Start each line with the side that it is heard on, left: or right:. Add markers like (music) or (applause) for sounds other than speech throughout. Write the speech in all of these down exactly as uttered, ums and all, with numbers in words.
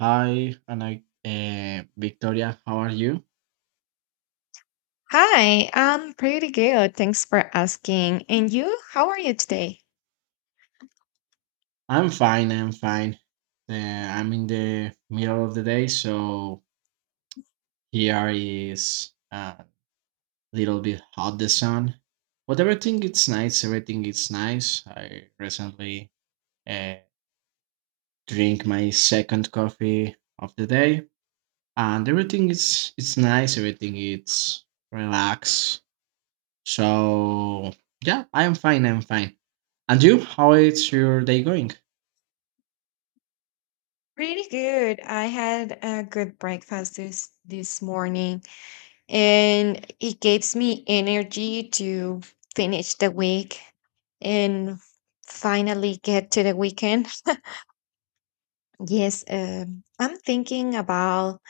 right: Hi, and I, uh, Victoria, how are you?
left: Hi, I'm pretty good. Thanks for asking. And you, how are you today?
right: I'm fine, I'm fine. Uh, I'm in the middle of the day, so here is a little bit hot the sun. But everything it's nice, everything is nice. I recently uh, drink my second coffee of the day, and everything is it's nice, everything it's relaxed. So yeah, I'm fine, I'm fine. And you, how is your day going?
left: Pretty good. I had a good breakfast this this morning, and it gives me energy to finish the week and finally get to the weekend. Yes, um, I'm thinking about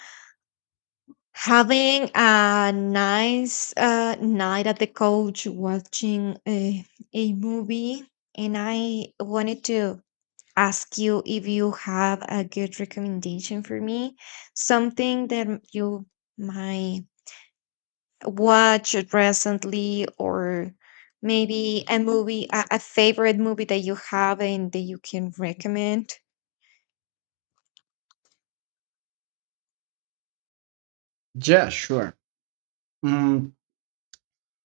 left: having a nice uh, night at the couch watching a, a movie, and I wanted to ask you if you have a good recommendation for me, something that m- you might watch recently, or maybe a movie, a, a favorite movie that you have and that you can recommend.
right: Yeah, sure. Mm,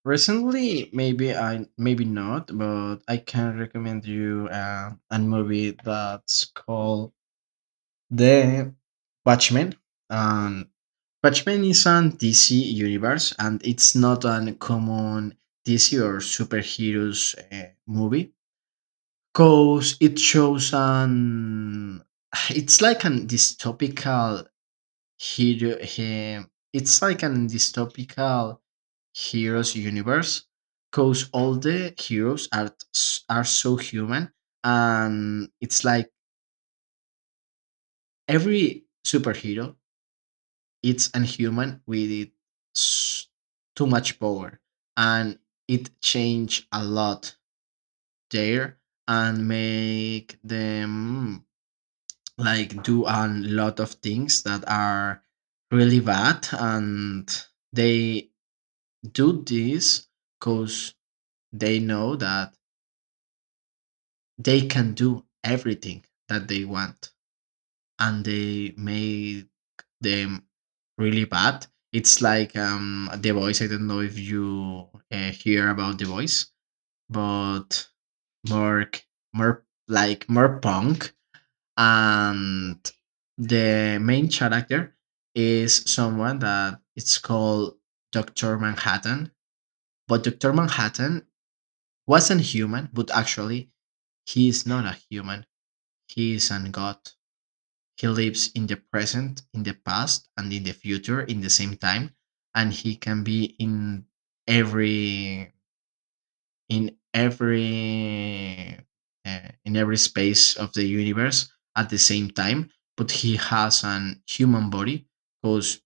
right: recently, maybe I maybe not, but I can recommend you uh, a movie that's called The Watchmen. Um, Watchmen is on D C universe, and it's not an common D C or superheroes uh, movie because it shows an (sighs) it's like an dystopical Hero, he, it's like an dystopical heroes universe because all the heroes are s- are so human and it's like every superhero it's unhuman with it s- too much power and it change a lot there and make them like do a lot of things that are really bad and they do this because they know that they can do everything that they want and they made them really bad. It's like um the voice, I don't know if you uh, hear about the voice but more more like more punk. And the main character is someone that it's called Dr. Manhattan, but Dr. Manhattan wasn't human, but actually, he is not a human. He is an god. He lives in the present, in the past, and in the future in the same time, and he can be in every in every uh, in every space of the universe at the same time. But he has an human body, because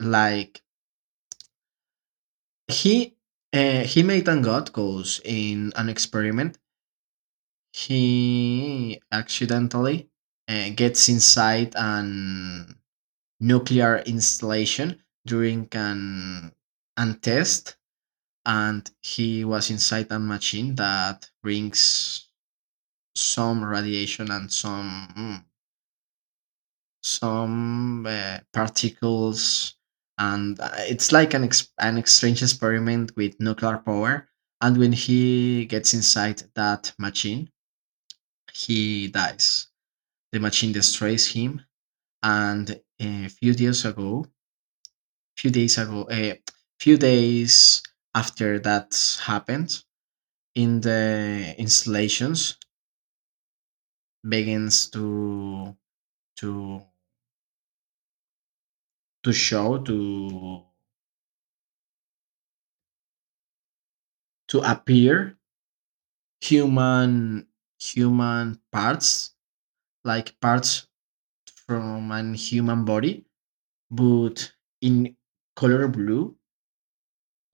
right: like he uh, he made a god, because in an experiment he accidentally uh, gets inside an nuclear installation during an, an test, and he was inside a machine that brings some radiation and some mm, some uh, particles, and uh, it's like an ex- an strange experiment with nuclear power. And when he gets inside that machine, he dies. The machine destroys him. And a few days ago, few days ago, a few days after that happened, in the installations begins to to to show to to appear human human parts, like parts from an human body, but in color blue,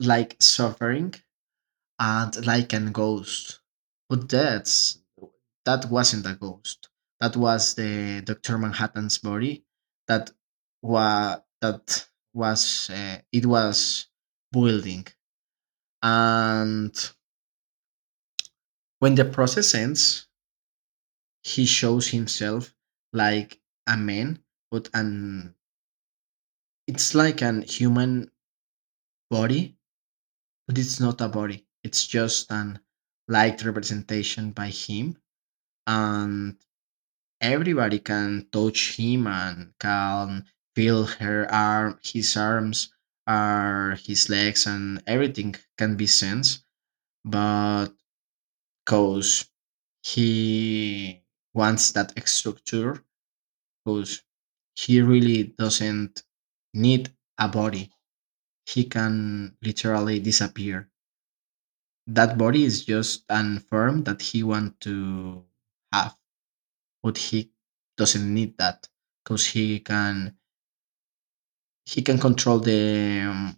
right: like suffering and like an ghost. But that's that wasn't a ghost. That was the Doctor Manhattan's body. That was that was uh, it was building. And when the process ends, he shows himself like a man, but an it's like an human body, but it's not a body. It's just an light representation by him. And everybody can touch him and can feel her arm, his arms, or his legs, and everything can be sensed. But cause he wants that structure, cause he really doesn't need a body. He can literally disappear. That body is just an form that he want to have, but he doesn't need that because he can he can control the um,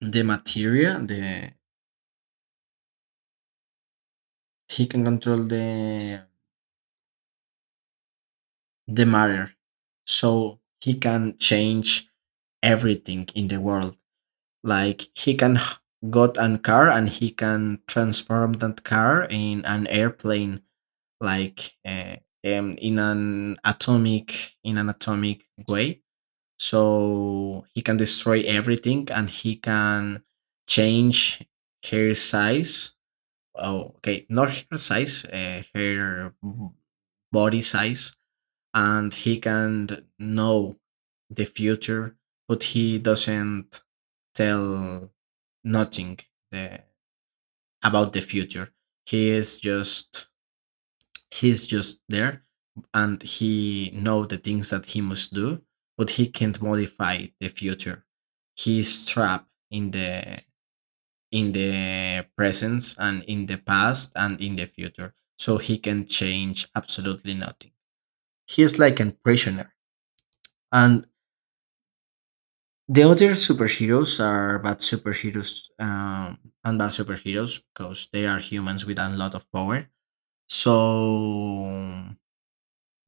right: the material, the he can control the the matter. So he can change everything in the world. Like he can h- got an car and he can transform that car in an airplane, like uh, um, in an atomic in an atomic way. So he can destroy everything and he can change hair size. Oh, okay. Not her size, uh, her b- body size, and he can know the future, but he doesn't tell nothing the, about the future. He is just he's just there, and he know the things that he must do, but he can't modify the future. He's trapped in the in the presence and in the past and in the future. So he can change absolutely nothing. He is like a prisoner. And the other superheroes are bad superheroes, um, and bad superheroes because they are humans with a lot of power. So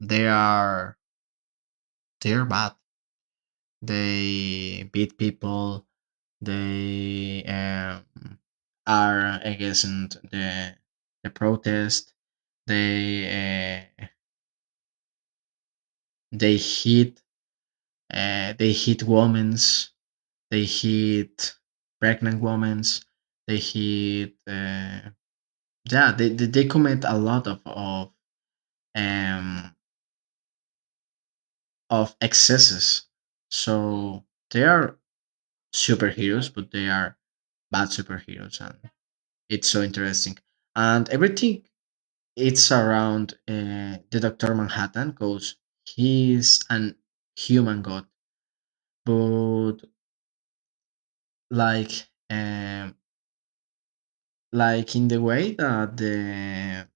right: they are they're bad. They beat people. They um, are against the the protest. They uh, they hit uh, they hit women's. They hit pregnant women's. They hit uh, yeah. They, they they commit a lot of of um of excesses. So they are superheroes, but they are bad superheroes, and it's so interesting. And everything it's around uh, the Doctor Manhattan because he's an human god, but like um, like in the way that the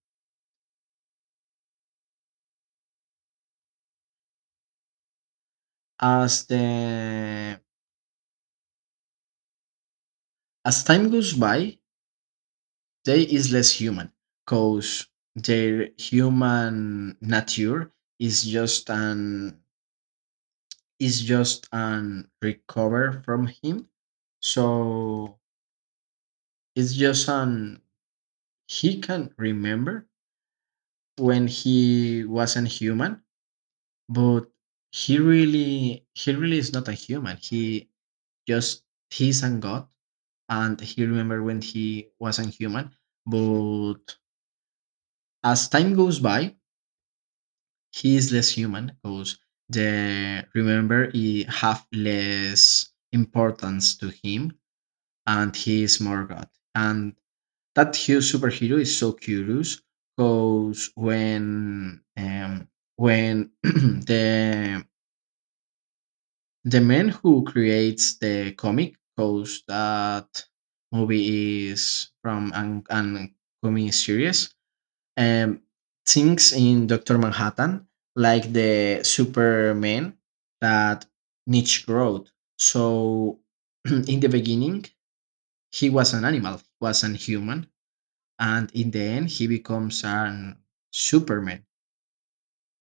right: as the as time goes by, they is less human because their human nature is just an is just an recover from him. So it's just an he can remember when he wasn't human, but he really he really is not a human, he just he's a god and he remember when he wasn't human, but as time goes by he is less human because the remember he have less importance to him and he is more god. And that huge superhero is so curious because when um, when (clears throat) the the man who creates the comic, because that movie is from an, an comic series, um, things in Doctor Manhattan like the Superman that Nietzsche wrote. So (clears throat) in the beginning he was an animal, he was an human, and in the end he becomes an superman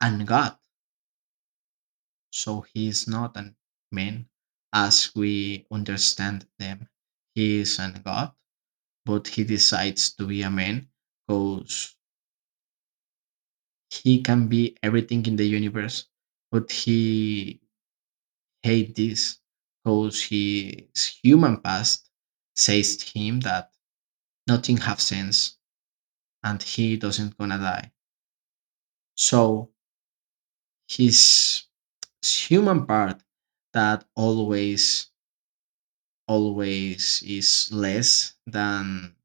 right: and god. So he is not a man as we understand them, he is a god, but he decides to be a man because he can be everything in the universe but he hate this because his human past says to him that nothing have sense and he doesn't gonna die. So his human part that always always is less than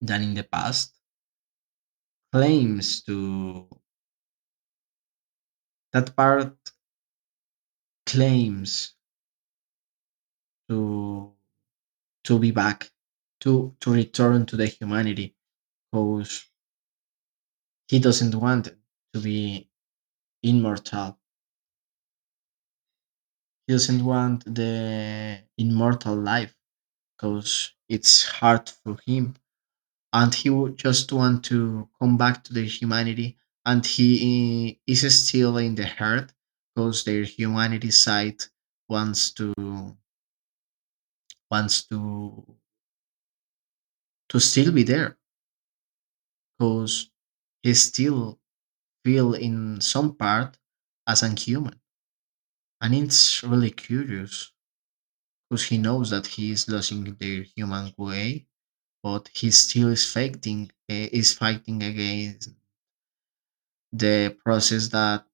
right: than in the past claims to that part claims to to be back to to return to the humanity because he doesn't want to be immortal, he doesn't want the immortal life because it's hard for him and he would just want to come back to the humanity. And he i- is still in the hurt because their humanity side wants to wants to to still be there because he still feel in some part as an human. And it's really curious because he knows that he is losing their human way but he still is fighting eh, is fighting against the process that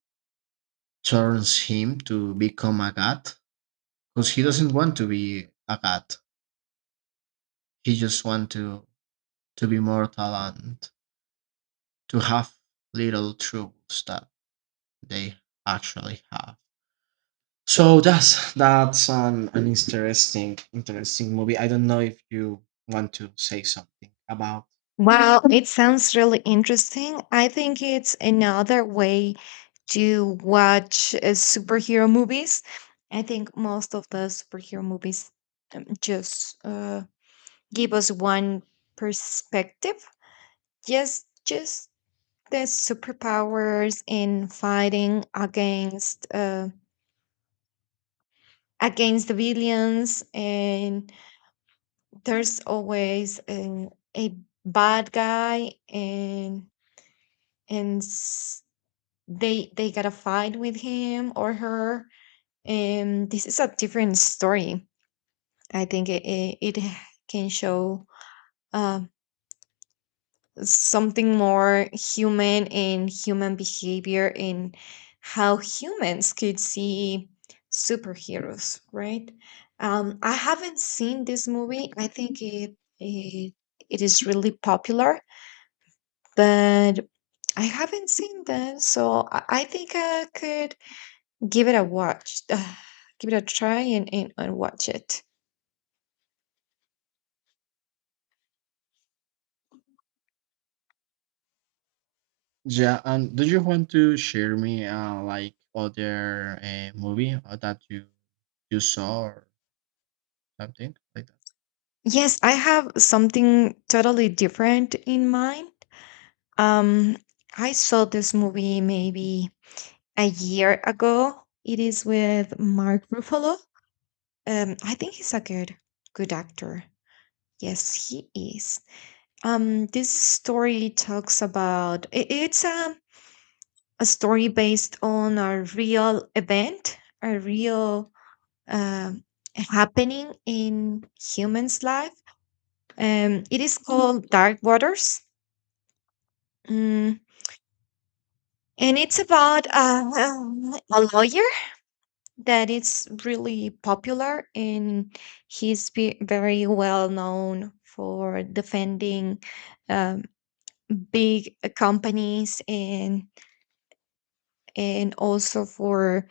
right: turns him to become a god because he doesn't want to be a god. He just wants to to be mortal and to have little troubles that they actually have. So that's that's an, an interesting interesting movie. I don't know if you want to say something about.
left: Wow, it sounds really interesting. I think it's another way to watch uh, superhero movies. I think most of the superhero movies um, just uh, give us one perspective. Yes, just the superpowers in fighting against uh, against the villains, and there's always an, a bad guy, and and s- they they gotta fight with him or her. And this is a different story. I think it it, it can show. uh, something more human and human behavior and how humans could see superheroes, right? Um, I haven't seen this movie. I think it, it it is really popular, but I haven't seen that, so I, I think I could give it a watch, uh, give it a try, and, and and watch it.
right: Yeah. And do you want to share me uh, like other uh, movie uh, that you you saw or something like that?
left: Yes, I have something totally different in mind. Um, I saw this movie maybe a year ago. It is with Mark Ruffalo. Um, I think he's a good good actor. Yes, he is. Um, this story talks about i- it's a a story based on a real event, a real um happening in humans' life. Um, it is called Dark Waters. Mm, and it's about uh, um, a lawyer that it's really popular, and he's be very well known for defending um, big uh, companies, and and also for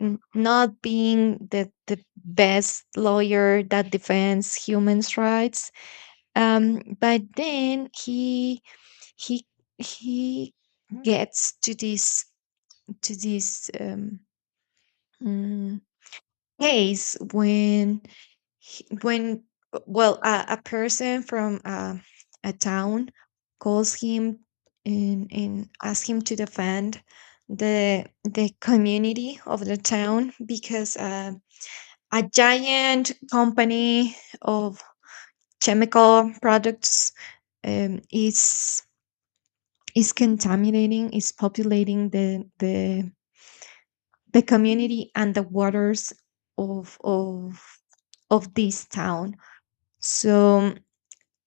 left: n- not being the, the best lawyer that defends human rights, um, but then he he he gets to this to this um, mm, case when he- when well, a, a person from uh, a town calls him and and asks him to defend the the community of the town, because uh, a giant company of chemical products um, is is contaminating is populating the the the community and the waters of of of this town. So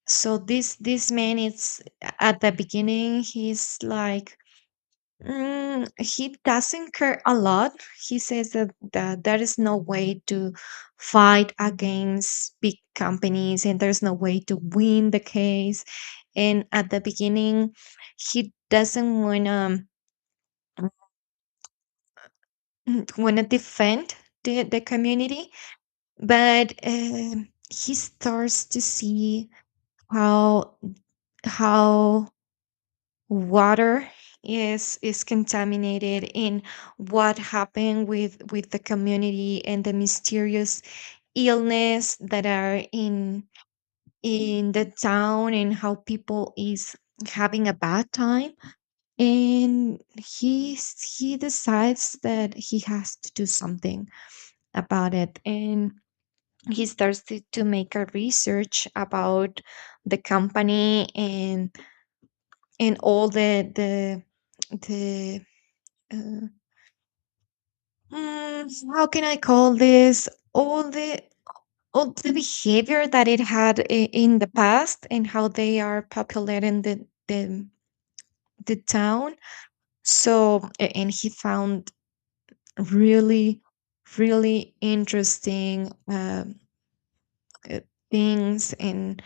left: so this this man, it's, at the beginning, he's like, mm, he doesn't care a lot. He says that, that there is no way to fight against big companies, and there's no way to win the case. And at the beginning, he doesn't want to want to (clears throat) defend the, the community. But, um, he starts to see how how water is is contaminated, and what happened with with the community and the mysterious illness that are in in the town, and how people is having a bad time. And he s- he decides that he has to do something about it. And he started to make a research about the company, and and all the the the uh, mm, how can I call this, all the all the behavior that it had i- in the past, and how they are populating the the, the town. So a- and he found really really interesting um, uh, things, and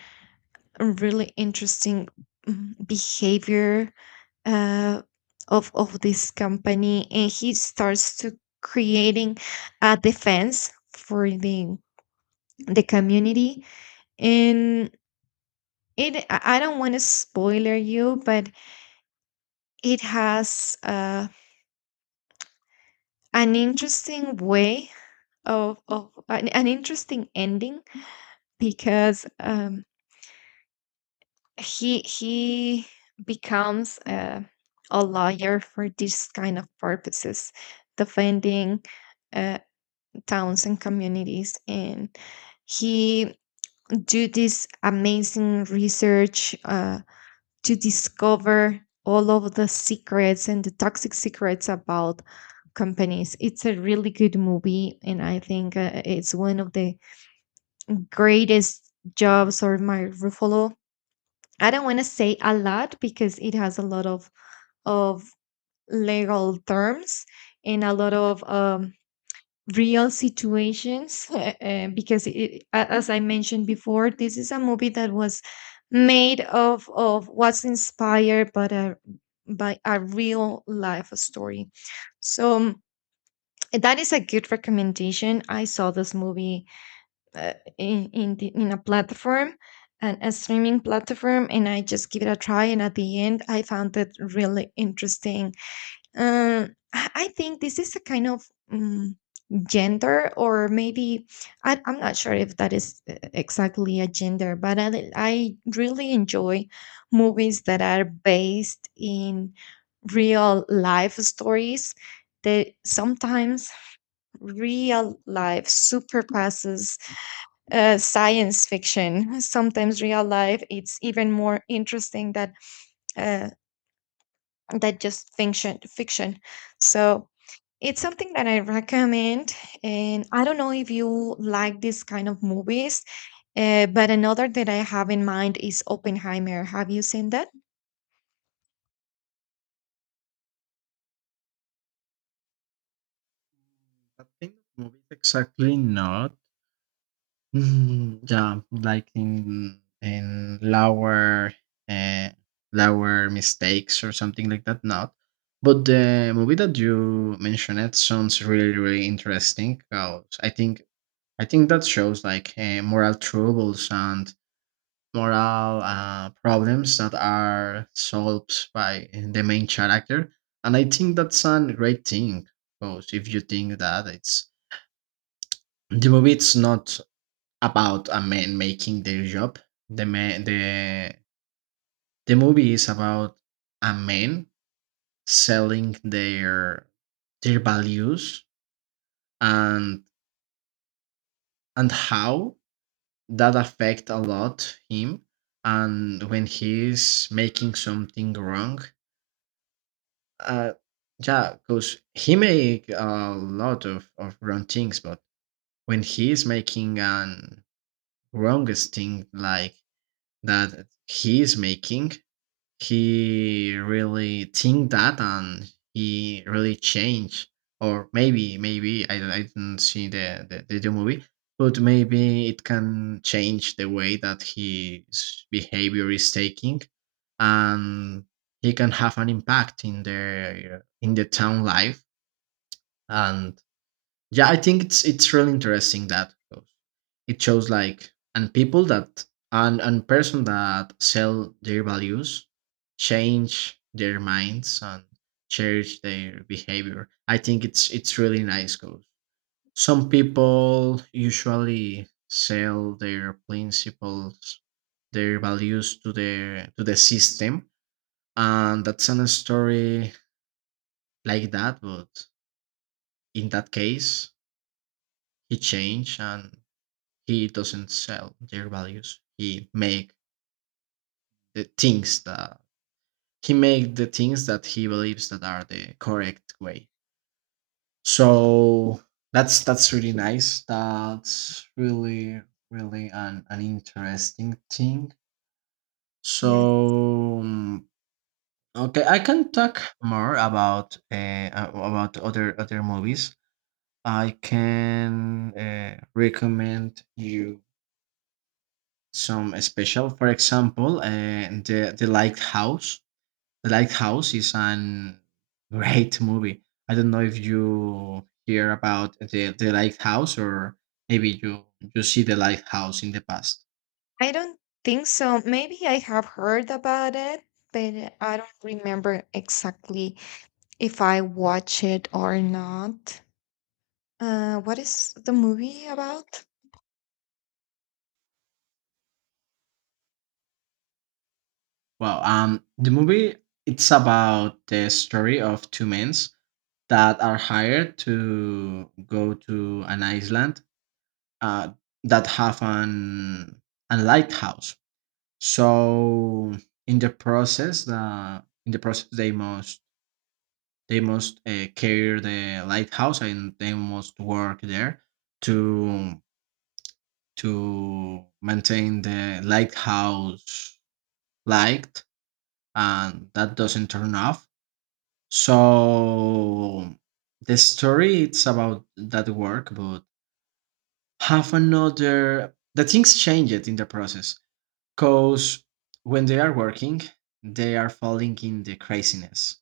left: a really interesting, mm, behavior uh, of of this company, and he starts to creating a defense for the the community. And it, I I don't want to spoiler you, but it has uh, an interesting way of of an, an interesting ending because, um, he he becomes uh, a lawyer for this kind of purposes, defending uh, towns and communities, and he do this amazing research uh, to discover all of the secrets and the toxic secrets about companies. It's a really good movie, and I think uh, it's one of the greatest jobs or my Ruffalo. I don't want to say a lot because it has a lot of of legal terms and a lot of um, real situations. (laughs) Uh, because, it, a- as I mentioned before, this is a movie that was made of of what's inspired by a by a real life story. So um, that is a good recommendation. I saw this movie uh, in in, the, in a platform and a streaming platform, and I just give it a try, and at the end I found it really interesting. Um, i I think this is a kind of um, gender, or maybe I, i'm not sure if that is uh, exactly a gender, but I, I really enjoy movies that are based in real life stories, that sometimes real life surpasses uh, science fiction. Sometimes real life, it's even more interesting that uh, that just fiction. Fiction. So it's something that I recommend. And I don't know if you like this kind of movies, uh, but another that I have in mind is Oppenheimer. Have you seen that?
right: I think movies exactly not. Mm, yeah, like in in lower uh, lower mistakes or something like that. Not, but the movie that you mentioned it sounds really really interesting. 'Cause I think I think that shows like uh, moral troubles and moral uh, problems that are solved by the main character, and I think that's a great thing. Because if you think that it's the movie it's not about a man making their job. The man the the movie is about a man selling their their values and and how that affect a lot him and when he is making something wrong. Uh yeah, because he make a lot of, of wrong things, but when he is making an wrongest thing like that he is making, he really think that. And he really changed, or maybe maybe i, I didn't see the, the the new movie, but maybe it can change the way that his behavior is taking, and he can have an impact in the in the town life. And yeah, I think it's it's really interesting that because it shows like and people that and and person that sell their values change their minds and change their behavior. I think it's it's really nice because some people usually sell their principles, their values to their to the system, and that's an story like that. But in that case, he changed and he doesn't sell their values. he make the things that he make the things that he believes that are the correct way. So that's that's really nice. That's really really an, an interesting thing.
left: Yes.
right: So mm, okay, I can talk more about uh, a- about other other movies. I can uh, recommend you some special. For example, uh, the the lighthouse. The lighthouse is an (laughs) great movie. I don't know if you hear about the the lighthouse, or maybe you you see the lighthouse in the past.
left: I don't think so. Maybe I have heard about it, but I don't remember exactly if I watch it or not. Uh, what is the movie about?
right: Well, um, the movie it's about the story of two men that are hired to go to an island uh, that have an a lighthouse. So in the process, the in the process they must they must uh, carry the lighthouse and they must work there to to maintain the lighthouse light and that doesn't turn off. So the story it's about that work, but have another the things changed in the process. Because when they are working, they are falling in the craziness.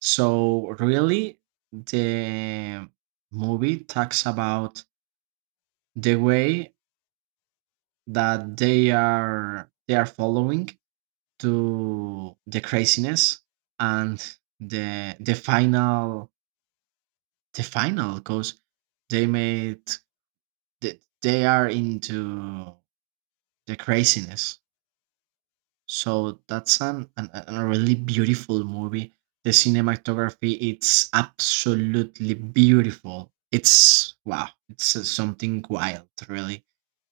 right: So really, the movie talks about the way that they are they are following to the craziness, and the the final the final because they made they, they are into the craziness. So that's an, an an- a really beautiful movie. The cinematography it's absolutely beautiful. It's wow, it's uh, something wild, really.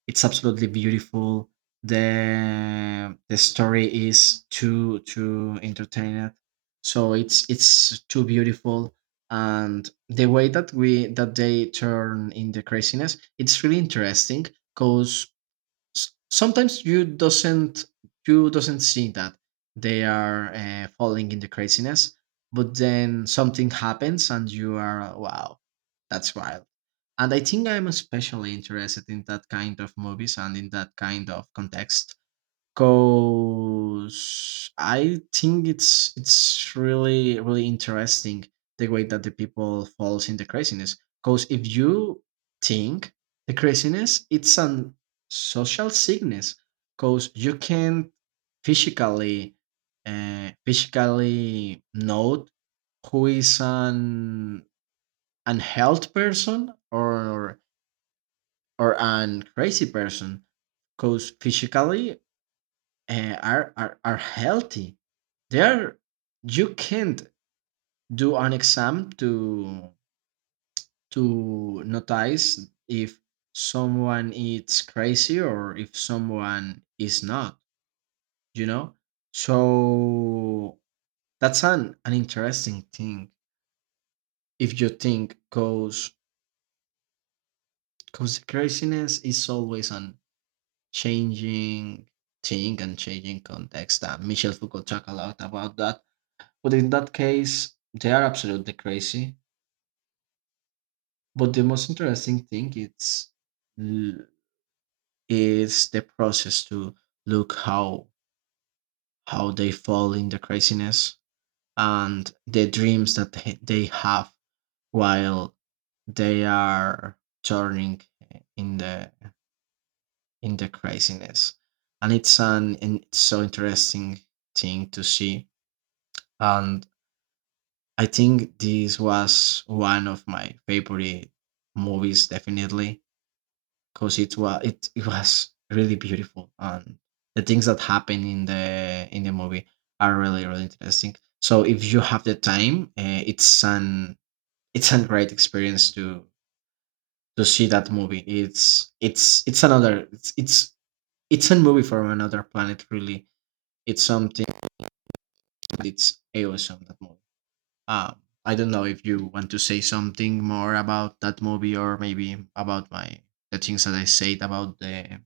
right: It's absolutely beautiful. The the story is too too entertaining. So it's it's too beautiful, and the way that we that they turn in the craziness, it's really interesting because s- sometimes you doesn't you doesn't see that they are uh, falling in the craziness, but then something happens and you are wow, that's wild. And I think I'm especially interested in that kind of movies and in that kind of context. Cause I think it's it's really really interesting the way that the people falls in the craziness. Cause if you think the craziness, it's an social sickness. Cause you can't physically uh, physically note who is an unhealth person or or an crazy person because physically uh, are, are are healthy there. You can't do an exam to to notice if someone is crazy or if someone is not, you know. So that's an an interesting thing if you think, cause cause craziness is always an changing thing and changing context. Uh, michel Foucault talk a lot about that. But in that case, they are absolutely crazy. But the most interesting thing it's l- is the process to look how how they fall in the craziness and the dreams that they they have while they are turning in the in the craziness. And it's an and it's so interesting thing to see. And I think this was one of my favorite movies, definitely, because it was it, it was really beautiful, and the things that happen in the in the movie are really really interesting. So if you have the time, uh, it's an it's a great experience to to see that movie. It's it's it's another it's it's it's a movie from another planet. Really, it's something. It's awesome, that movie. Uh, I don't know if you want to say something more about that movie, or maybe about my the things that I said about the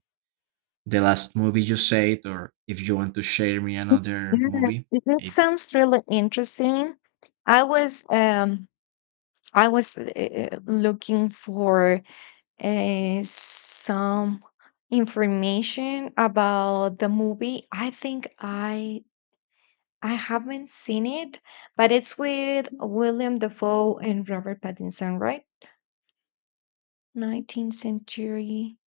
right: the last movie you said, or if you want to share me another
left: Yes,
right: movie,
left: it, it
right: maybe.
left: sounds really interesting. I was um I was uh, looking for uh, some information about the movie. I think I I haven't seen it, but it's with William Dafoe and Robert Pattinson, right? 19th century,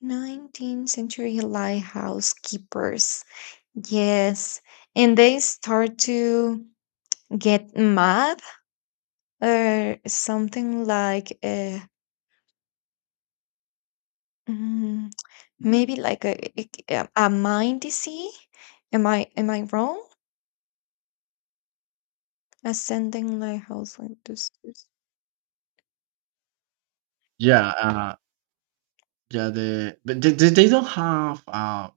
left: 19th century lighthouse keepers. Yes. And they start to get mad, or something like a, mm, maybe like a, a, a mind disease. Am I am I wrong? Ascending lighthouse like this.
right: Yeah, uh, yeah. The but they, they they don't have uh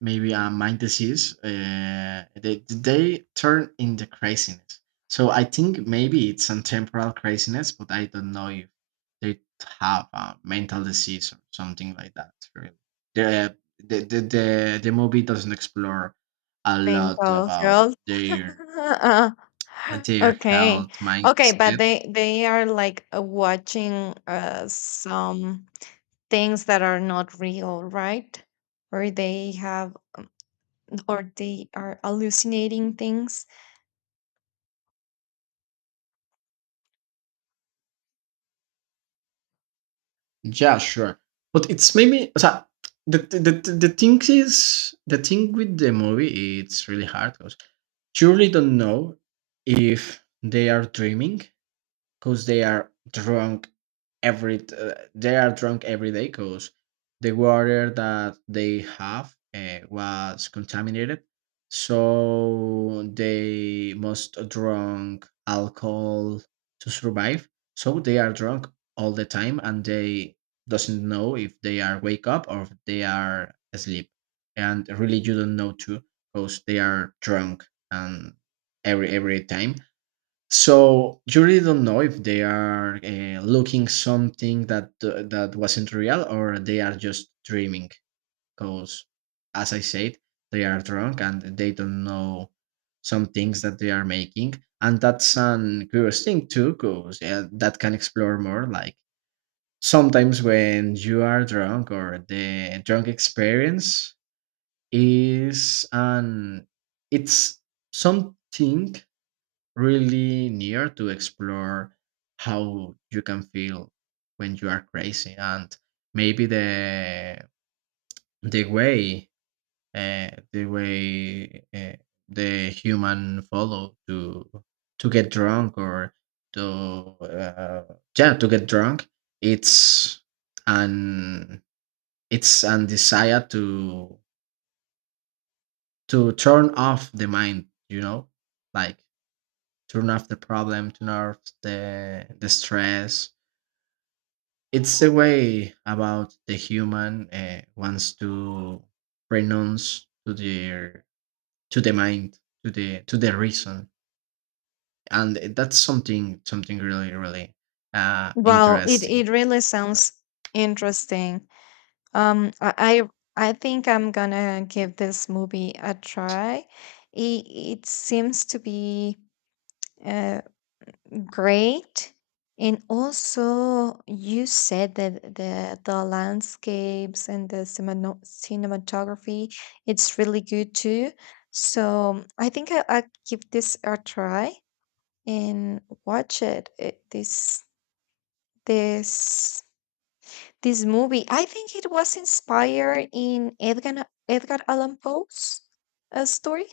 right: maybe a mind disease. Uh, they they turn into craziness. So I think maybe it's a temporal craziness, but I don't know if they have a mental disease or something like that. Really, the the the the, the movie doesn't explore a lot
left: Mental
right: about
left: health. (laughs)
right: their their
left: okay,
right: health
left: okay, but
right: mindset.
left: they they are like uh, watching uh, some things that are not real, right? Or they have, or they are hallucinating things.
right: Yeah, sure, but it's maybe. So, the, the, the the thing is the thing with the movie it's really hard 'cause truly don't know if they are dreaming because they are drunk every t- uh, they are drunk every day because the water that they have uh, was contaminated, so they must drunk alcohol to survive, so they are drunk all the time, and they doesn't know if they are wake up or if they are asleep. And really you don't know too, because they are drunk. And every every time, so you really don't know if they are uh, looking something that uh, that wasn't real, or they are just dreaming. Because, as I said, they are drunk and they don't know some things that they are making, and that's an curious thing too. Because uh, that can explore more. Like sometimes when you are drunk, or the drunk experience is an it's something really near to explore how you can feel when you are crazy. And maybe the the way uh, the way uh, the human follow to to get drunk, or to uh, yeah to get drunk, it's an it's an desire to to turn off the mind, you know, like turn off the problem, turn off the the stress. It's the way about the human uh, wants to renounce to their to the mind to the to the reason. And that's something something really really uh,
left: Well, it
right: interesting.
left: it really
right: So
left: sounds interesting. Um, I I I think I'm gonna give this movie a try. It it seems to be. uh, Great. And also, you said that the the landscapes and the cinema- cinematography, it's really good too. So I think I, I'll give this a try and watch it. It this this this movie. I think it was inspired in Edgar Edgar Allan Poe's uh, story.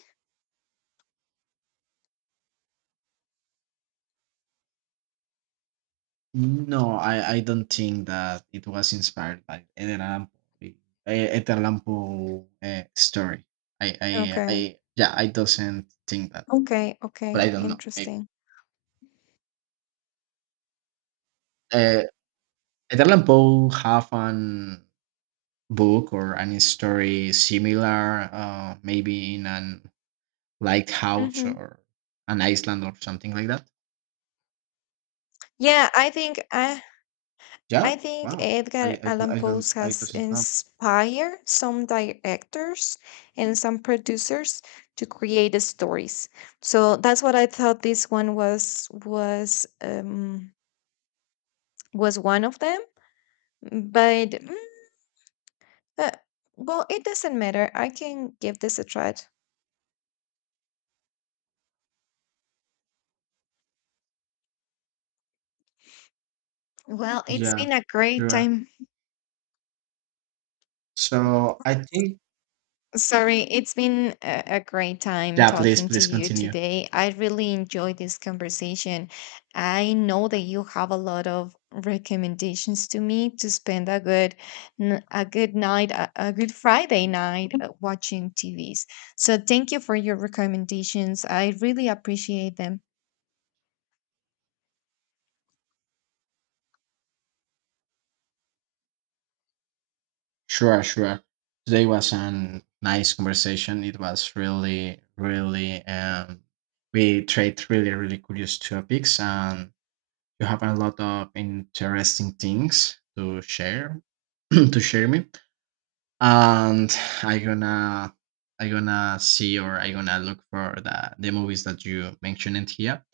right: no, I I don't think that it was inspired by Edgar Allan Poe, eh, Edgar Allan Poe uh, story. I I
left: Okay.
right: I yeah, I doesn't think that,
left: Okay.
right: but I
left: Okay.
right: don't know, maybe.
left: Interesting.
right: Eh, Italian Bowl have an book or any story similar, uh, maybe in an lighthouse
left: Mhm.
right: or an Iceland or something like that?
left: Yeah, I think I
right: Yeah.
left: I think
right: Wow. I
left: Edgar
right: I do not I
left: Allan
right: I, d- I
left: Poe
right: don't I
left: has
right: doesn't know.
left: inspired some directors and some producers to create the stories. So that's what I thought this one was was um was one of them. But Uh, well, it doesn't matter. I can give this a try. Well, it's
right: Yeah.
left: been a great
right: Sure.
left: time.
right: So I think.
left: Sorry, it's been a, a great time
right: Yeah. Please,
left: talking to
right: please
left: you
right: continue.
left: today. I really enjoyed this conversation. I know that you have a lot of recommendations to me to spend a good, n- a good night, a, a good Friday night uh, watching T Vs. So thank you for your recommendations. I really appreciate them.
right: Sure. Sure. Today was a nice conversation. It was really really um we trade really really curious topics. And you have a lot of interesting things to share, (clears throat) to share me. And I gonna I gonna see, or I gonna look for the the movies that you mentioned here.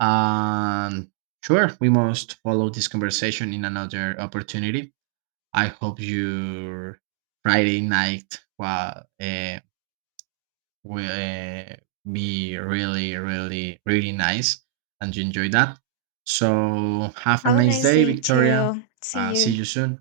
right: And sure, we must follow this conversation in another opportunity. I hope your Friday night was will uh, be really, really, really nice and you enjoy that. So, have a
left: Have a
right: nice
left: nice
right: day,
left: day
right: Victoria.
left: too. See
right: Uh, see
left: you.
right: you soon.